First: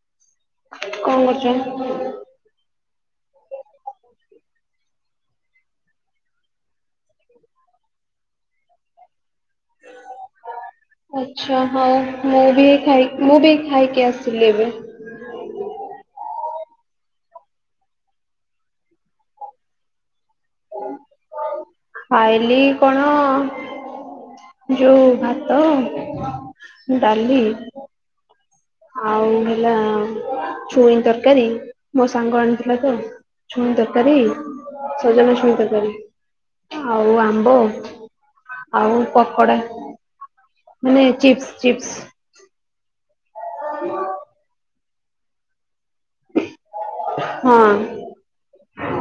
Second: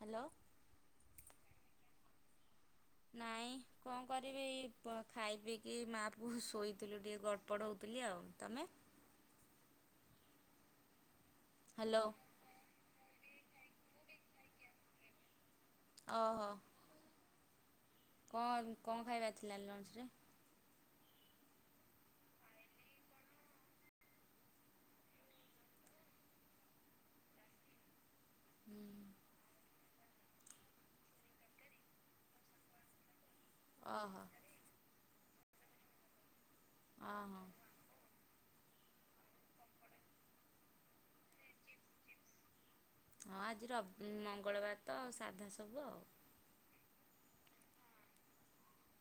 Hello. କଣ କରୁଛ? ନାଇଁ କଣ କରିବି ପ ଖାଇ ପିଇକି ମାଆ ପୁଅ ଶୋଇଥିଲୁ ଟିକେ ଗଟ ପଢ଼ଉଥିଲି ଆଉ। ତମେ? ଆଚ୍ଛା ହଉ ହ୍ୟାଲୋ ମୁଁ ବି ଖାଇ ମୁଁ ବି ଖାଇକି ଆସିଲି ଏବେ। ଓହୋ। କଣ କଣ ଖାଇବା ଥିଲା ଲଞ୍ଚରେ? ଖାଇଲିି କଣ ଯୋଉ ଭାତ, ଡାଲି ଆଉ ହେଲା ଛୁଇଁ ତରକାରୀ ମୋ ସାଙ୍ଗ ଆଣିଥିଲା ତ ଛୁଇଁ ତରକାରୀ ଓହୋ ସଜନା ଛୁଇଁ ତରକାରୀ ଆଉ ଓହୋ ଆମ୍ବ। ଆଉ ପକୋଡା ମାନେ ଚିପ୍ସ ଚିପ୍ସ। ହଁ ଆଜି ର ମଙ୍ଗଳବାର ତ ସାଧା ସବୁ ଆଉ। ହଁ।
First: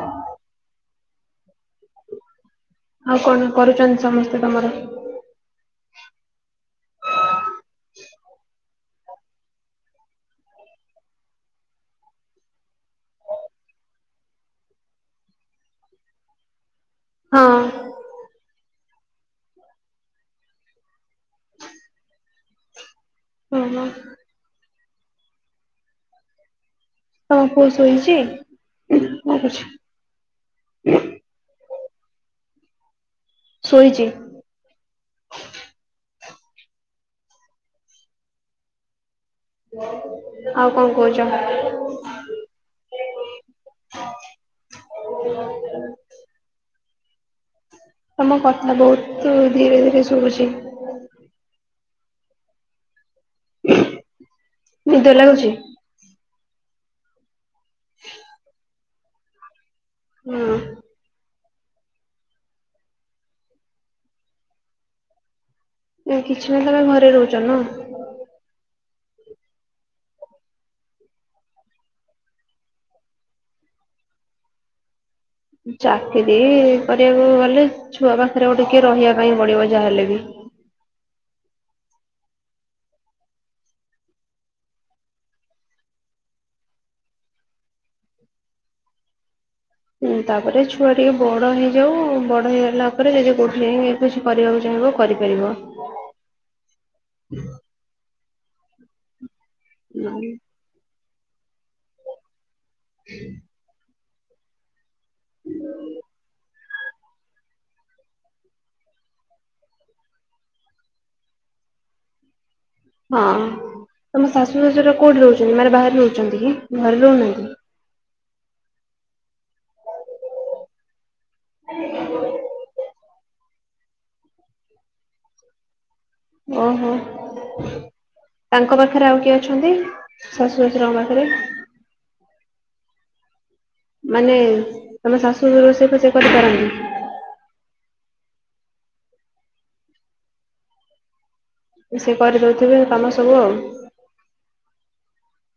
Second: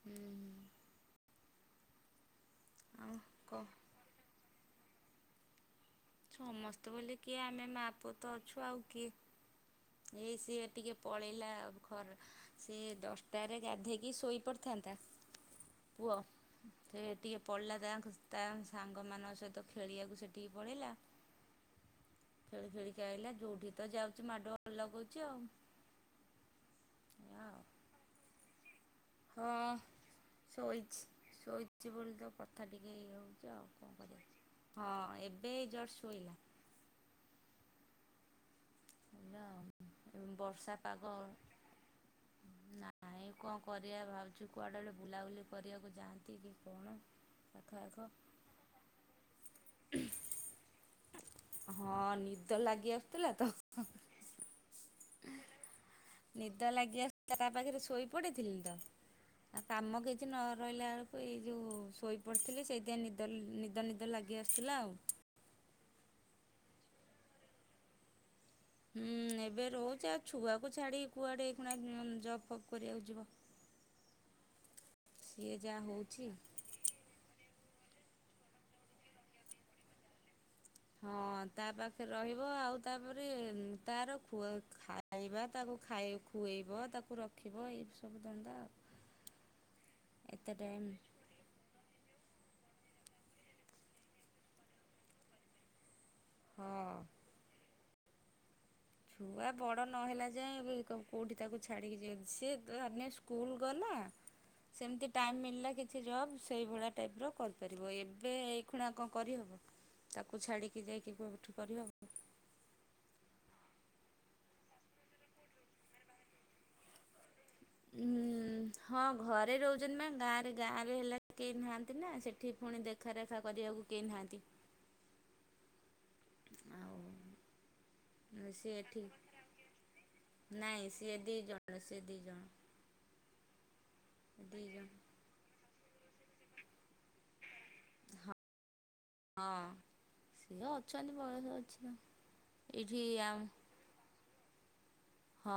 ହୁଁ। ଆଉ କଣ କରୁଛନ୍ତି ସମସ୍ତେ ତମର? ସମସ୍ତେ ବୋଲେ କିଏ ଆମେ ମା ପୁଅ ତ ଅଛୁ ଆଉ କିଏ। ଏଇ ସିଏ ଟିକେ ପଳେଇଲା ଖର୍ ସେ ଦଶଟାରେ ଗାଧେଇକି ଶୋଇପାଡିଥାନ୍ତା ପୁଅ। ସେ ଟିକେ ହଁ ପଡ଼ିଲା ତା ତା ସାଙ୍ଗମାନଙ୍କ ସହିତ ଖେଳିବାକୁ ସେଠିକି ପଳେଇଲା। ଖେଳି ଖେଳିକି ଆାଇଲା ଯୋଉଠି ଓହୋ ତ ଯାଉଛି ମାଡଗୋଳ ଲଗାଉଛି ଆଉ। ଏଇଆ ଆଉ। ଶୋଇଚି? ହଁ ଶୋଇଛି ଶୋଇଛି ବୋଲି ତ କଥା ଟିକେ ହେଇ ହଉ [unintelligible] କଣ ଶୋଇଛି। କରିବା। ହଁ ଏବେ ଜଷ୍ଟ୍ ଶୋଇଲା। ଆଉ [inaudible] ଆଉ ବର୍ଷା କଣ ପାଗ କହୁଛ? ନାଇଁ କଣ କରିବା ଭାବୁଛୁ କୁଆଡେ ବେଳେ ବୁଲାବୁଲି କରିବାକୁ ଯାଆନ୍ତି କି କଣ? ପାଖ ଆଖ ତମ କଥା ବହୁତ ଧୀରେ ଧୀରେ ଶୁଭୁଛି। ହଁ ନିଦ ଲାଗି ଆସୁଥିଲା ନିଦ [unintelligible] ଲାଗୁଛି? ନିଦ ଲାଗିଆ ତା ପାଖରେ ଶୋଇ ପଡିଥିଲି ତ ଆଉ କାମ କିଛି ନ ହଁ ରହିଲା ବଳ ଏଇ ଯୋଉ ଶୋଇପଡ଼ିଥିଲି ସେଇଥିପାଇଁ ନିଦ ନିଦ ନିଦ ଲାଗି ଆସୁଥିଲା ଆଉ। କିଛି ନାହିଁ ତମେ ଘରେ ରହୁଛ ନା? ହୁଁ ଏବେ ରହୁଛି ଆଉ ଛୁଆକୁ ଛାଡ଼ିିକି କୁଆଡେ ଆଇ କଣା ଜବ୍ ଫବ୍ କରିବାକୁ ଯିବ। ସିଏ ଯାହା ହଉଛି। ଚାକିରି କରିବାକୁ ଗଲେ ଛୁଆ ପାଖରେ ଗୋଟିଏ କିଏ ରହିବା ପାଇଁ ପଡ଼ିବ ଯାହା ହେଲେ ବି। ହଁ ତା ପାଖରେ ରହିବ ଆଉ ତାପରେ ତାର ଖୁଆ ଖାଇ ଖାଇବା ତାକୁ ଖାଇ ଖୁଆଇବ ତାକୁ ରଖିବ ଏଇ ସବୁ ଧନ୍ଦା ଆଉ। ହୁଁ ଏତେ ତାପରେ ଟାଇମ୍ ଛୁଆ ଟିକେ ବଡ଼ ହେଇଯାଉ ବଡ଼ ହେଇଗଲା ପରେ ଯେ ଯେ କେଉଁଠି କିଛି କରିବାକୁ ଚାହିଁବ କରିପାରିବ। ହଁ। ଛୁଆ ବଡ଼ ନହେଲା ହଁ। ଯାଏଁ ଏବେ କଉଠି ତାକୁ ଛାଡ଼ିକି ଯିଅନ୍ତି ସିଏ [unintelligible] ସ୍କୁଲ ଗଲା। ସେମତି ଟାଇମ୍ ମିଳିଲା କିଛି ଜବ୍ ସେଇଭଳିଆ ଟାଇପର୍ କରିପାରିବ। ଏବେ ଏଇ ଖୁନାକ କରିହବ। ତାକୁ ଛାଡ଼ିକି ଯାଇକି? [unintelligible] ହଁ ତମ ଶାଶୁ ଶ୍ୱଶୁର କୋଉଠି ରହୁଛନ୍ତି ମାନେ ବାହାରେ ରହୁଛନ୍ତି କି ଘରେ ରହୁନାହାନ୍ତି? ଉଁ ହଁ ଘରେ ରହୁଛନ୍ତି ମାନେ ଗାଁରେ ଗାଁରେ ହେଲା କେହି ନାହାନ୍ତି ନା ସେଠି ପୁଣି ଦେଖାରେଖା କରିବାକୁ କେହି ନାହାଁନ୍ତି। ଓହୋ। ଆଉ ସିଏ ତାଙ୍କ ଏଠି ପାଖରେ ଆଉ କିଏ ଅଛନ୍ତି ଶାଶୁ ଶଶୁରଙ୍କ ପାଖରେ? ସେ ଦିଇ ଜଣ। ମାନେ ଦି ଜଣ ତମ ଶାଶୁ ରୋଷେଇ ଫୋଷେଇ କରିପାରନ୍ତି? ହଁ। ସିଏ ଅଛନ୍ତି ସେ କରିଦଉଥିବେ [unintelligible] ଏଠି କାମ ସବୁ ଆ ଆଉ। ହଁ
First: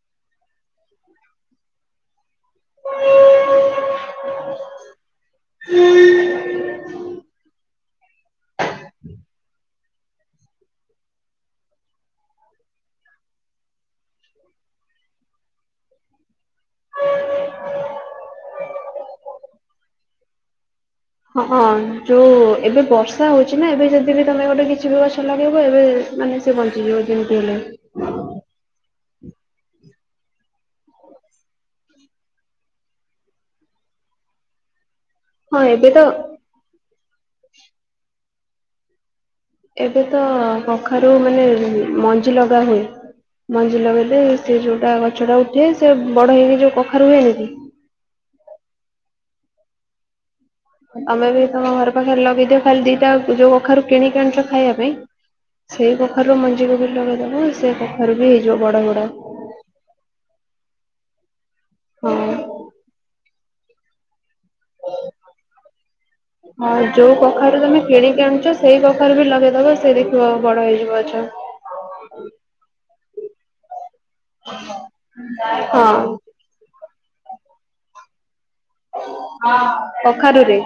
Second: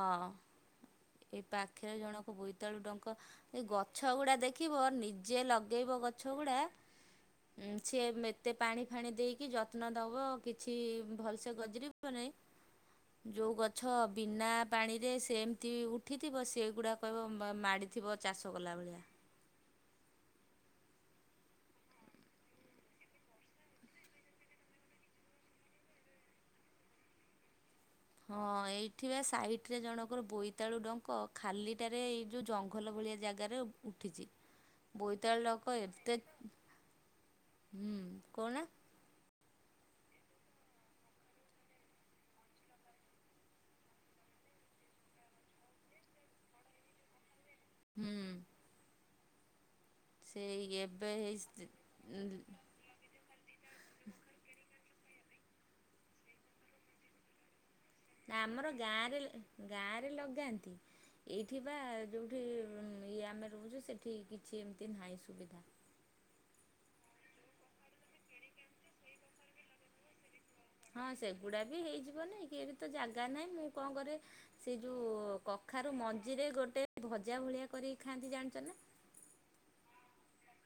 ଏଇ ପାଖରେ ଜଣକ ବୋଇତାଳୁ ଡଙ୍କ। ଏ ଗଛ ଗୁଡା ଦେଖି ଦେଖିବ ନିଜେ ଲଗେଇବ ଗଛ ଗୁଡା ସେ ତେ ପାଣି ଫାଣି ଦେଇକି ଯ ଯତ୍ନ ଦବ କିଛି ଭଲସେ ଗଜରି ଗଲେ ଯୋଉ ଗଛ ବିନା ପାଣିରେ ସେ ଏମିତି ଉଠିଥିବ ସେଗୁଡ଼ାକ କହିବ ମା-ମାଡ଼ିଥିବ ଚାଷ କଲା ଭଳିଆ। ହଁଁ ଯୋଉ ଏବେ ବର୍ଷା ହଉଛି ନା ଏବେ ଯଦି ବି ତମେ ଗୋଟେ କିଛି ବି ଗଛ ଲାଗେଇବ ଏବେ ମାନେ ସେ ବଞ୍ଚିଯିବ ଯେମିତି ହେଲେ। ହଁ ଏଇଠି ବା ସାଇଟ ରେ ଜଣଙ୍କର ବୋଇତାଳୁ ଡଙ୍କ ଖାଲିଟାରେ ଏଇ ଯୋଉ ଜ ଭଲ ଭଳିଆ ଜାଗାରେ ଉଠିଛି। ହ [inaudible] ବୋଇତାଳୁ ଲୋକ ଏତେ ହୁଁ କଣ ନା ଏବେ ତ କଖାରୁ ମାନେ ମଞ୍ଜି ଲଗା ହୁଏ। ମଞ୍ଜି ଲଗେଇଲେ ସେ ଯଉଟା ଗଛଟା ଉଠେ ସେ ବଡ଼ ହେଇ ହେଇ ଯଉ କଖାରୁ ହୁଏନି କି। ହୁଁ। ସେଇ ଏବେ ଆମେ ବି ତମ ଘର ପାଖରେ ହେଇ ଲଗେଇଦିଅ ଖାଲି ଦିଟା ଯୋଉ କଖାରୁ କିଣିି ଆଣିଛ ଖାଇବା ପାଇଁ ସେଇ କଖାରୁରୁ ମଞ୍ଜିକୁ ବି ଲଗେଇଦବ ସେ କ ଖାରୁ ବି ନା ହେଇଯିବ ଆମର ବଡ଼ ବଡ଼। ଗାଁରେ ଗାଁରେ ଲଗାନ୍ତି ଏଇଠି ବା ହଁ ଯେଉଁଠି ଇଏ ଆମେ ରହୁଛୁ ସେଠି କିଛି ଏମିତି ନାହିଁ ସୁବିଧା। ହଁ ଯୋଉ କଖାରୁ ତମେ କିଣିକି ଆଣିଛ ସେଇ କଖାରେ ବି ଲଗେଇଦବ ସେ ଦେଖ ବ ବଡ଼ ହେଇ ଯିବ। ହଁ ସେଗୁଡ଼ା ବି ହେଇଯିବ ନାହିଁ କି ଏବେ ତ ଜାଗା ନାହିଁ ମୁଁ କଣ କରେ ସେ ଯୋଉ କଖାରୁ ହଁ ମଞ୍ଜିରେ ଗୋଟେ ଭଜା ଭଳିଆ କରିକି ଖାଆନ୍ତି ଜାଣିଛ ନା? କଖାରୁ ରେ?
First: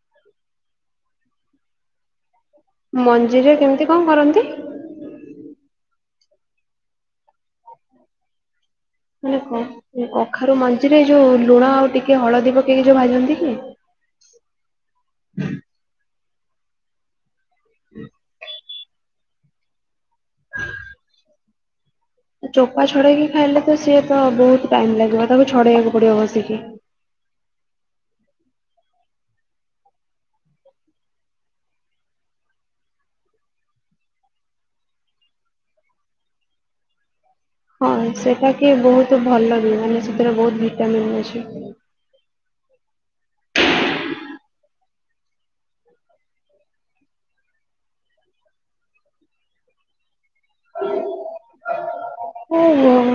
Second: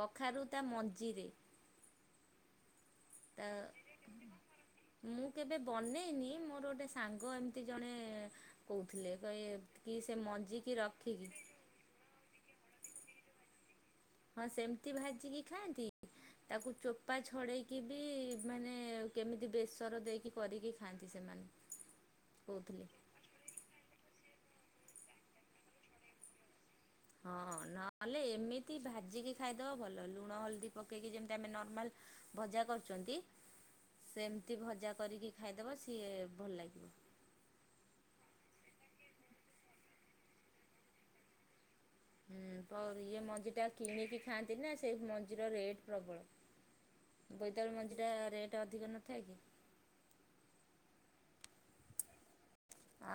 କଖାରୁ ତା ମଞ୍ଜିରେ। ତା ମଞ୍ଜିରେ କେମିତି କଣ କରନ୍ତି? ମୁଁ କେବେ ବନେଇନି ମୋର ଗୋଟେ ସାଙ୍ଗ ଏମିତି ଜଣେ କହୁଥିଲେ ମାନେ କହି କ କି ଏ ସେ କଖାରୁ ମଞ୍ଜିିକି ମଞ୍ଜିରେ ରଖିକି ଯୋଉ ଲୁଣ ଆଉ ଟିକେ ହଳଦୀ ପକେଇକି ଯୋଉ ଭାଜନ୍ତି କି? ହଁ ସେମିତି ଭାଜିକି ଖାଆନ୍ତି ତାକୁ ଚୋପା ଛଡ଼େଇକି ବି ମାନେ କେମିତି ବେସର ଦେଇକି କରିକି ଖାଆନ୍ତି ସେମାନେ। ଚୋପା କହୁଥିଲେ। ଛଡେଇକି ଖାଇଲେ ତ ସିଏ ତ ବହୁତ ଟାଇମ ଲାଗିବ ତାକୁ ଛଡେଇବାକୁ ପଡିବ ବସିକି। ହଁ ନହେଲେ ଏମିତି ଭାଜିକି ଖାଇଦବା ଭଲ ଲୁଣ ହଳଦୀ ପକେଇକି ଯେମିତି ଆମେ ନର୍ମାଲ ଭଜା କରୁଛନ୍ତି ସେମିତି ଭଜା କରିକି ଖାଇଦେବ ସିଏ ଭଲ ଲାଗିବ। ହଁ ସେଟା କି ବହୁତ ଭଲ ବି ମାନେ ସେଥିରେ ବହୁତ ଭିଟାମିନ୍ ଅଛି। ହୁଁ ପର ଇଏ ମଞ୍ଜି ଟା କିଣିକି ଖାଆନ୍ତି ନା ସେଇ ମଞ୍ଜିର ରେଟ୍ ପ୍ରବଳ। ବୋଇତାଳୁ ମଞ୍ଜିଟା ରେଟ୍ ଅଧିକ ନଥାଏ କି।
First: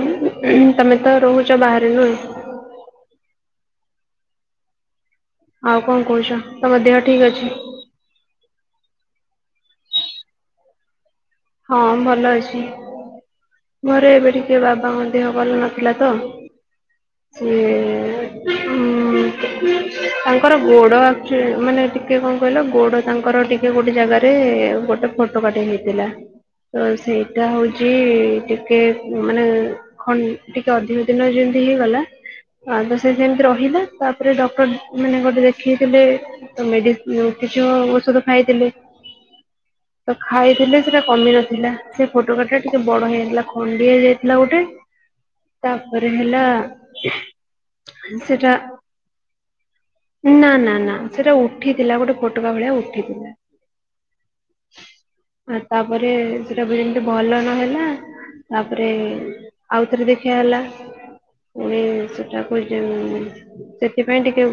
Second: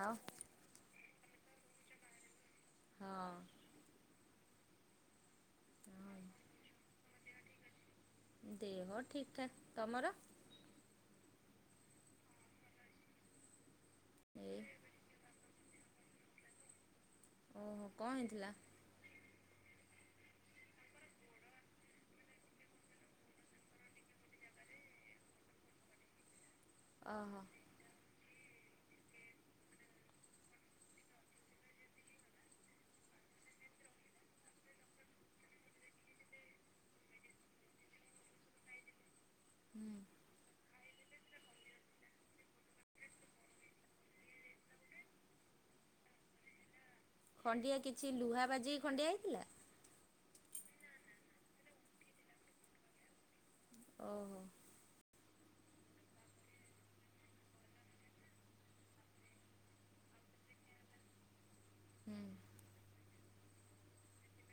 ଆଉ ତମେ ତ ରହୁଛ ବାହାରେ ନା? ହଁ। ଆଉ କଣ ହଁ କହୁଛ ତମ ଦେହ ଠିକ ଅଛି? ଦେହ ଠିକ ଠାକ୍ ତମର? ହଁ ଭଲ ଅଛି। ଘରେ ଏବେ ଟିକେ ଏଇ ବାବାଙ୍କ ଦେହ ଭଲ ନଥିଲା ତ ଓହୋ କଣ ହେଇଥିଲା? ସିଏ ହୁଁ। ତାଙ୍କର ଗୋଡ଼ ଆକ ମାନେ ଟିକେ କଣ କହିଲ ଗୋଡ଼ ତାଙ୍କର ଟିକେ ଗୋଟେ ଜାଗାରେ ଗୋଟେ ଫଟ ଫୋଟକାଟେ ହେଇଥିଲା ତ ଓହୋ ସେଇଟା ହଉଛି ଟିକେ ମାନେ ଖନ ଟିକେ ଅଧିକ ଦିନ ଯେମତି ହେଇଗଲା। ଆଉତ ସେ ସେମିତି ରହିଲା ତାପରେ ଡକ୍ଟର ମାନେ ଗୋଟେ ଦେଖେଇଥିଲେ ମେଡ଼ିସିନ କିଛି ଔଷଧ ଖାଇଥିଲି ତ ଖାଇଥିଲି ସେଟା କମି ନଥିଲା। ସେ ଫୋଟକାଟା ଟିକେ ବଡ ହେଇଯାଇଥିଲା ଖଣ୍ଡିଆ ହେଇଯାଇଥିଲା ଗୋଟେ ତାପରେ ହେଲା ଖଣ୍ଡିଆ କିଛି ଲୁହା ସେଟା ବାଜିକି ଖଣ୍ଡିଆ ହେଇଥିଲା। ନା ନା ନା ସେଟା ଉଠିଥିଲା ଗୋଟେ ଫୋଟକା ଭଳିଆ ଉଠିଥିଲା। ଓହୋ। ଆଉ ତାପରେ ସେଟା ବି ଯେମିତି ଭଲ ନହେଲା। ତାପରେ ଆଉଥରେ ଦେଖିବା ହେଲା ପୁଣି ହୁଁ। ସେଟାକୁ [inaudible] ସେଥିପାଇଁ ଟିକେ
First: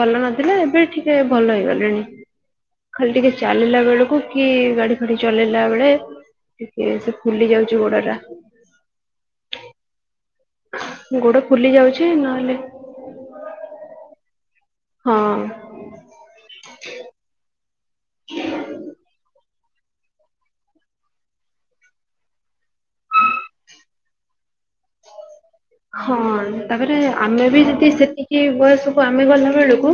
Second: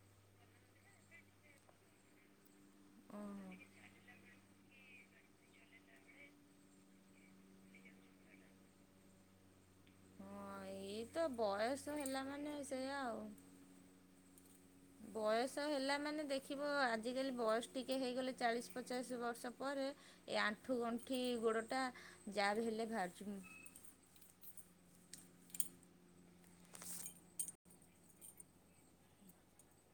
ଭଲ ନଥିଲା ଏବେ ଟିକେ ଭଲ ହେଇଗଲାଣି। ଖାଲି ଟିକେ ଓହୋ ଚାଲିଲା ବେଳକୁ କି ଗାଡି ଫାଡି ଚଲେଇଲା ବେଳେ ଟିକେ ସେ ଫୁଲି ଯାଉଛି ଗୋଡଟା। ହଁ ଏଇ ତ ଗୋଡ ଫୁଲି ବୟସ ଯାଉଛି ହେଲା ମାନେ ନହେଲେ ସେୟା ଆଉ ହଁ ବୟସ ହେଲା ମାନେ ଦେଖିବ ଆଜିକାଲି ବୟସ ଟିକେ ହେଇଗଲେ ଚାଳିଶ ପଚାଶ ବର୍ଷ ପରେ। ଏ ଆଣ୍ଠୁ ଗଣ୍ଠି ଗୋଡ଼ଟା ଯାହାବି ହେଲେ ବାହାରୁଛି ମୁଁ ହ ହଁ ତାପରେ ଆମେ ବି ଯଦି ସେତିକି ବୟସକୁ ଆମେ ଗଲା ବେଳକୁ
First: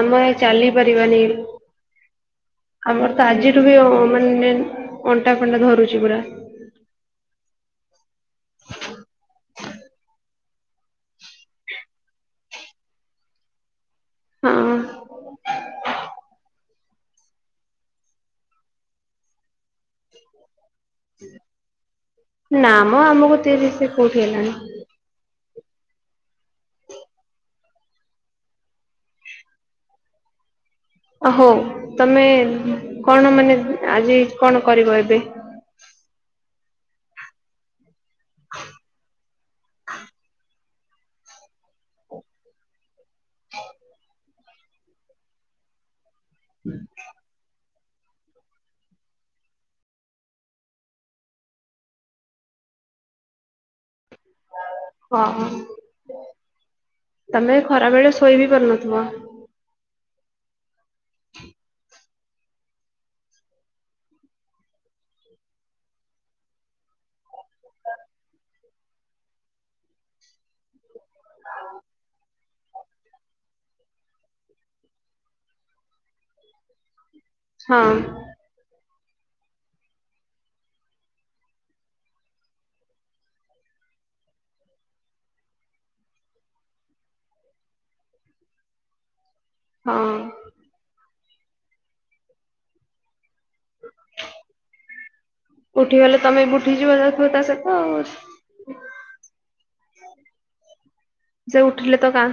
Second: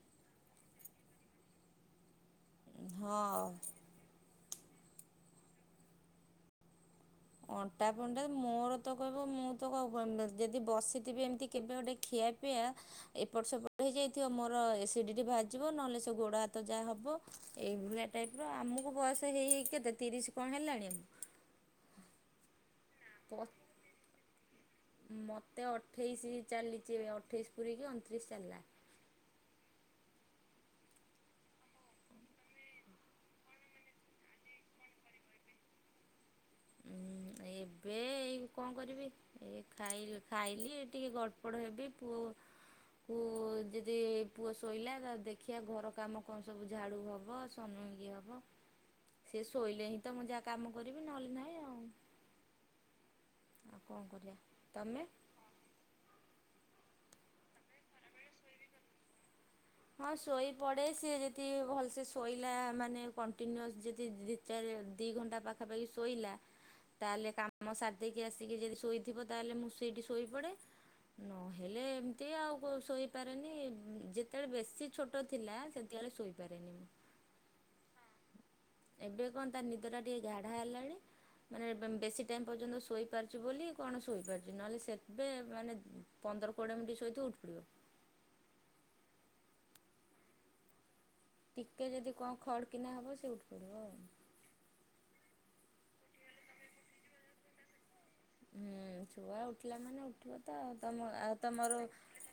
ଆମ ଚାଲି ପାରିବାନି। ଆମର ତ ହଁ ଆଜିରୁ ବି ମାନେ ଅଣ୍ଟା ଫଣ୍ଟା ଧରୁଛି ପୁରା। ଅଣ୍ଟା ଫଣ୍ଟା ମୋର ତ କହିବ ମୁଁ ତ କାହାକୁ କି ଯଦି ବସିଥିବି ଏମିତି କେବେ ଗୋଟେ ଖିଆପିଆ ଏପଟ ସେପଟ ହେଇଯାଇଥିବ ମୋର ହଁ ଏସିଡିଟି ଭାରିଜିବ ନହେଲେ ସେ ଗୋଡ଼ ହାତ ଯାହା ହବ ଏଇଭଳିଆ ଟାଇପ ର ଆମକୁ ବୟସ ହେଇ କେତେ ତିରିଶ କଣ ହେଲାଣି? ହ ନା ମ ଆମକୁ ପ ତିରିଶ କୋଉଠି ହେଲାଣି? ମୋତେ ଅଠେଇଶି ଚାଲିଚି ଅଠେଇଶି ପୁରିକିି ଅଣତିରିଶି ଚାଲିଲା ହଉ ତମେ କଣ ମାନେ ଆଜି କଣ କରିବ ଏବେ? ଉଁ ଏବେ ଏଇ କଣ କରିବି ଏ ଖାଇ ଖାଇଲି ଟିକେ ଗ ଗଡ଼ପଡ଼ ହେବି ପୁଅକୁ ଯଦି ପୁଅ ଶୋଇଲା ଦେଖିବା ଘର କାମ କଣ ସବୁ ଝାଡ଼ୁ ହବ ସେ ଶୋଇଲେ ହିଁ ତ ମୁଁ ଯାହା କାମ କରିବି ନହେଲେ ନା [inaudible] କଣ କରିବା ତମେ? ହଁ ତମେ ଖରା ବେଳେ ଶୋଇ ବି ପାରୁନଥିବ? ହଁ ଶୋଇ ପଡେ ସିଏ ଯଦି ଭଲ ସେେ ଶୋଇଲା ମାନେ କଣ୍ଟିନ୍ୟୁସ୍ ଯଦି ଚାର ଦି ଘଣ୍ଟା ପାଖାପାଖି ଶୋଇଲା ତାହେଲେ କାମ କାମ ସାର ଦେଇକି ଆସିକି ଯଦି ଶୋଇଥିବ ତାହେଲେ ମୁଁ ସେଇଠି ଶୋଇପଡେ ନହେଲେ ଏମିତି ଆଉ ଶୋଇପାରେନି ଯେ ସେତେବେଳେ ବେଶୀ ଛୋଟ ଥିଲା ସେତେବେଳେ ଶୋଇପାରେନି ମୁଁ ହଁ। ଏବେ କଣ ତ ନିଦଟା ଟିକେ ଗାଢା ହେଲାଣି ମାନେ ବେଶୀ ଟାଇମ୍ ପର୍ଯ୍ୟନ୍ତ ଶୋଇପାରୁଚିି ବୋଲି କଣ ଶୋଇପାରୁଚି ନହେଲେ ସେବେ ମାନେ ପନ୍ଦର କୋଡ଼ିଏ ମିନି୍ଟି ଶୋଇଥିବ ଉଠି ପଡିବ। ହଁ। ଟିକେ ଯଦି କଣ ଖଡ଼୍ କିନା ହବ ସିଏ ଉଠି ପଡିବ ଆଉ। ଉଠିଗଲେ ତୋମେ ବି ଉଠିଯିବ ଯାଉଥିବ ତା ସହିତ ଆଉ। ହୁଁ, ଛୁଆ ଉଠିଲା ମାନେ ଉଠିବ ତ ତୋମେ ଆଉରୁ ସେ ତୋମର ଉଁ, ଉଠିଲେ ତ କା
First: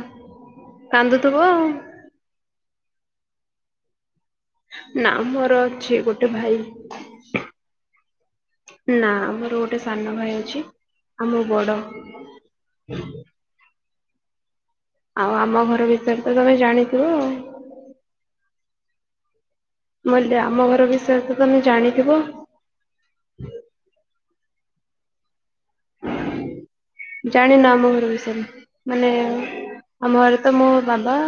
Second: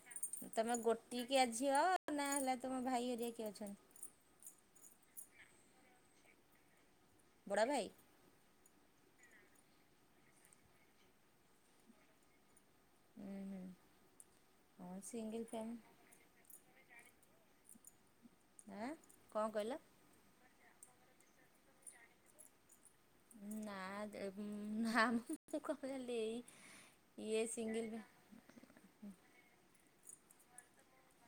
ତୋମେ କାନ୍ଦୁଥିବ ଗୋଟିକିଆ ଆଉ। ଝିଅ ନା ହେଲା ତୋମ ଭାଇ ହେରିଆ କିଏ ଅଛନ୍ତି? ନା ମୋର ଅଛି ଗୋଟେ ଭାଇ। ବଡ଼ ଭାଇ? ନା ଆମର ଗୋଟେ ସାନ ଭାଇ ଅଛି, ଆଉ ମୁଁ ବଡ। [unintelligible] ଉଁ, ହୁଁ। ହଁ ଆଉ ସିଙ୍ଗିଲ୍ ଆମ ଫ୍ୟାମିଲି ଘର ବିଷୟରେ ତ ତୋମେ ଜାଣିଥିବ ଆଉ। ଆଁ, କଣ କହିଲ? ମୁଁ କଇଲି ଯେ ଆମ ଘର ବିଷୟରେ ତ ତୋମେ ଜାଣିଥିବ। ନା ଦେ-ହୁଁ, ନା ମୁଁ କଣ ଜାଣିଲି ଏଇ ଇଏ ଜାଣିନ ଆମ ସିଙ୍ଗଲ୍ [inaudible] ଘର ବିଷୟରେ ମାନେ ଆମ ଘଲେ ତ ମୋ ବାବା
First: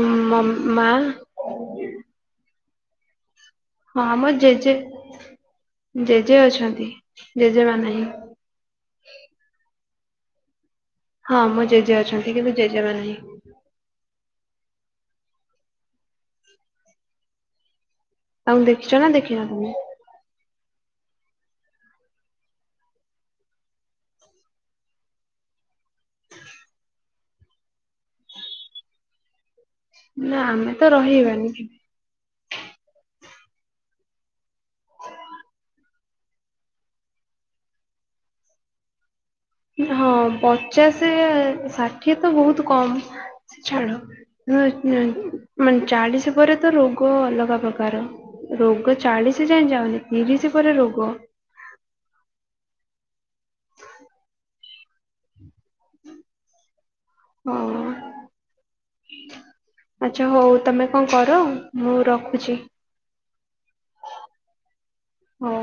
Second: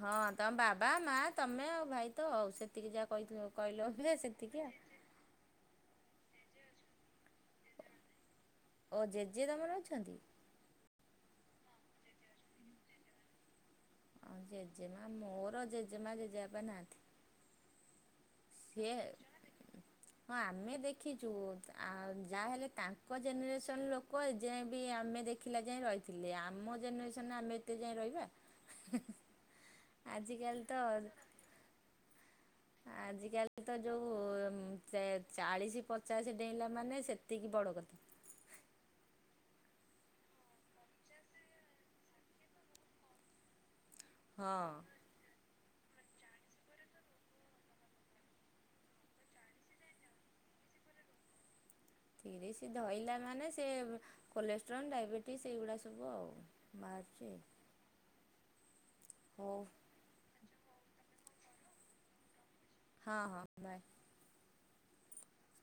ହଁ ତୋମ ବାବା ମା ତୋମେ ଆଉ ଭାଇ ତ ଆଉ ସେତିକି ଯାହା କହିଥିଲ। କହିଲ ହଁ ଯେ ଆମ ସେତିକ। ଜେଜେ ଜେଜେ ଅଛନ୍ତି, ଜେଜେମା ନାହିଁ। ଓ ଜେଜେ ତୋମର ଅଛନ୍ତି? ହଁ ମୋ ଜେଜେ ଅଛନ୍ତି, କିନ୍ତୁ ଜେଜେମା ନାହିଁ। ହଁ ଜେଜେମା ମୋର ଜେଜେମା ଜେଜେବାପା ନାହାନ୍ତି। ଆଉ ଦେଖିଛ ନା ସିଏ ଦେଖିନ ତୋମେ? ହଁ ଆମେ ଦେଖିଛୁ ଆ, ଯାହାହେଲେ ତାଙ୍କ ଜେନେରେସନ୍ ଲୋକ ଏ ଯାଏଁ ବି ଆମେ ଦେଖ ଖିଲା ଯାଏଁ ରହିଥିଲେ, ଆମ ଜେନେରେସନ୍ ଆମେ ଏତେ ଯାଏଁ ରହିବା। ନା ଆଜିିକାଲି ଆମେ ତ ରହିବାନି ଆଜିକାଲି ତ ଯୋଉ ଉଁ, ସେ ଚାଳିଶ ପଚାଶ ଡେଇଁଲା ମାନେ ସେତିକି ବଡ କଥା। ଇ-ହଁ ପଚାଶେ ଷାଠିଏ ତ ବହୁତ କମ୍ ଛାଡ। ହଁ [unintelligible] ମାନେ ଚାଳିଶି ପରେ ତ ରୋଗ ଅଲଗା ପ୍ରକାର। ରୋଗ ଚାଳିଶ ଯାଏ ଯାଉନି ତିରିଶ ପରେ ରୋଗ। ତିରିଶି ଧଇଲା ମାନେ ସେ କୋଲେଷ୍ଟ୍ରନ୍, ଡାଇବେଟିସ୍ ଏଇଗୁଡ଼ା ସବୁ ଆଉ ବାହାରୁଛି। ହଁ ହଉ ଆଚ୍ଛା ହଉ ତୋମେ କଣ କର ମୁଁ ରଖୁଛି। ହଁ, ହଁ ବାଏ। ହଁ।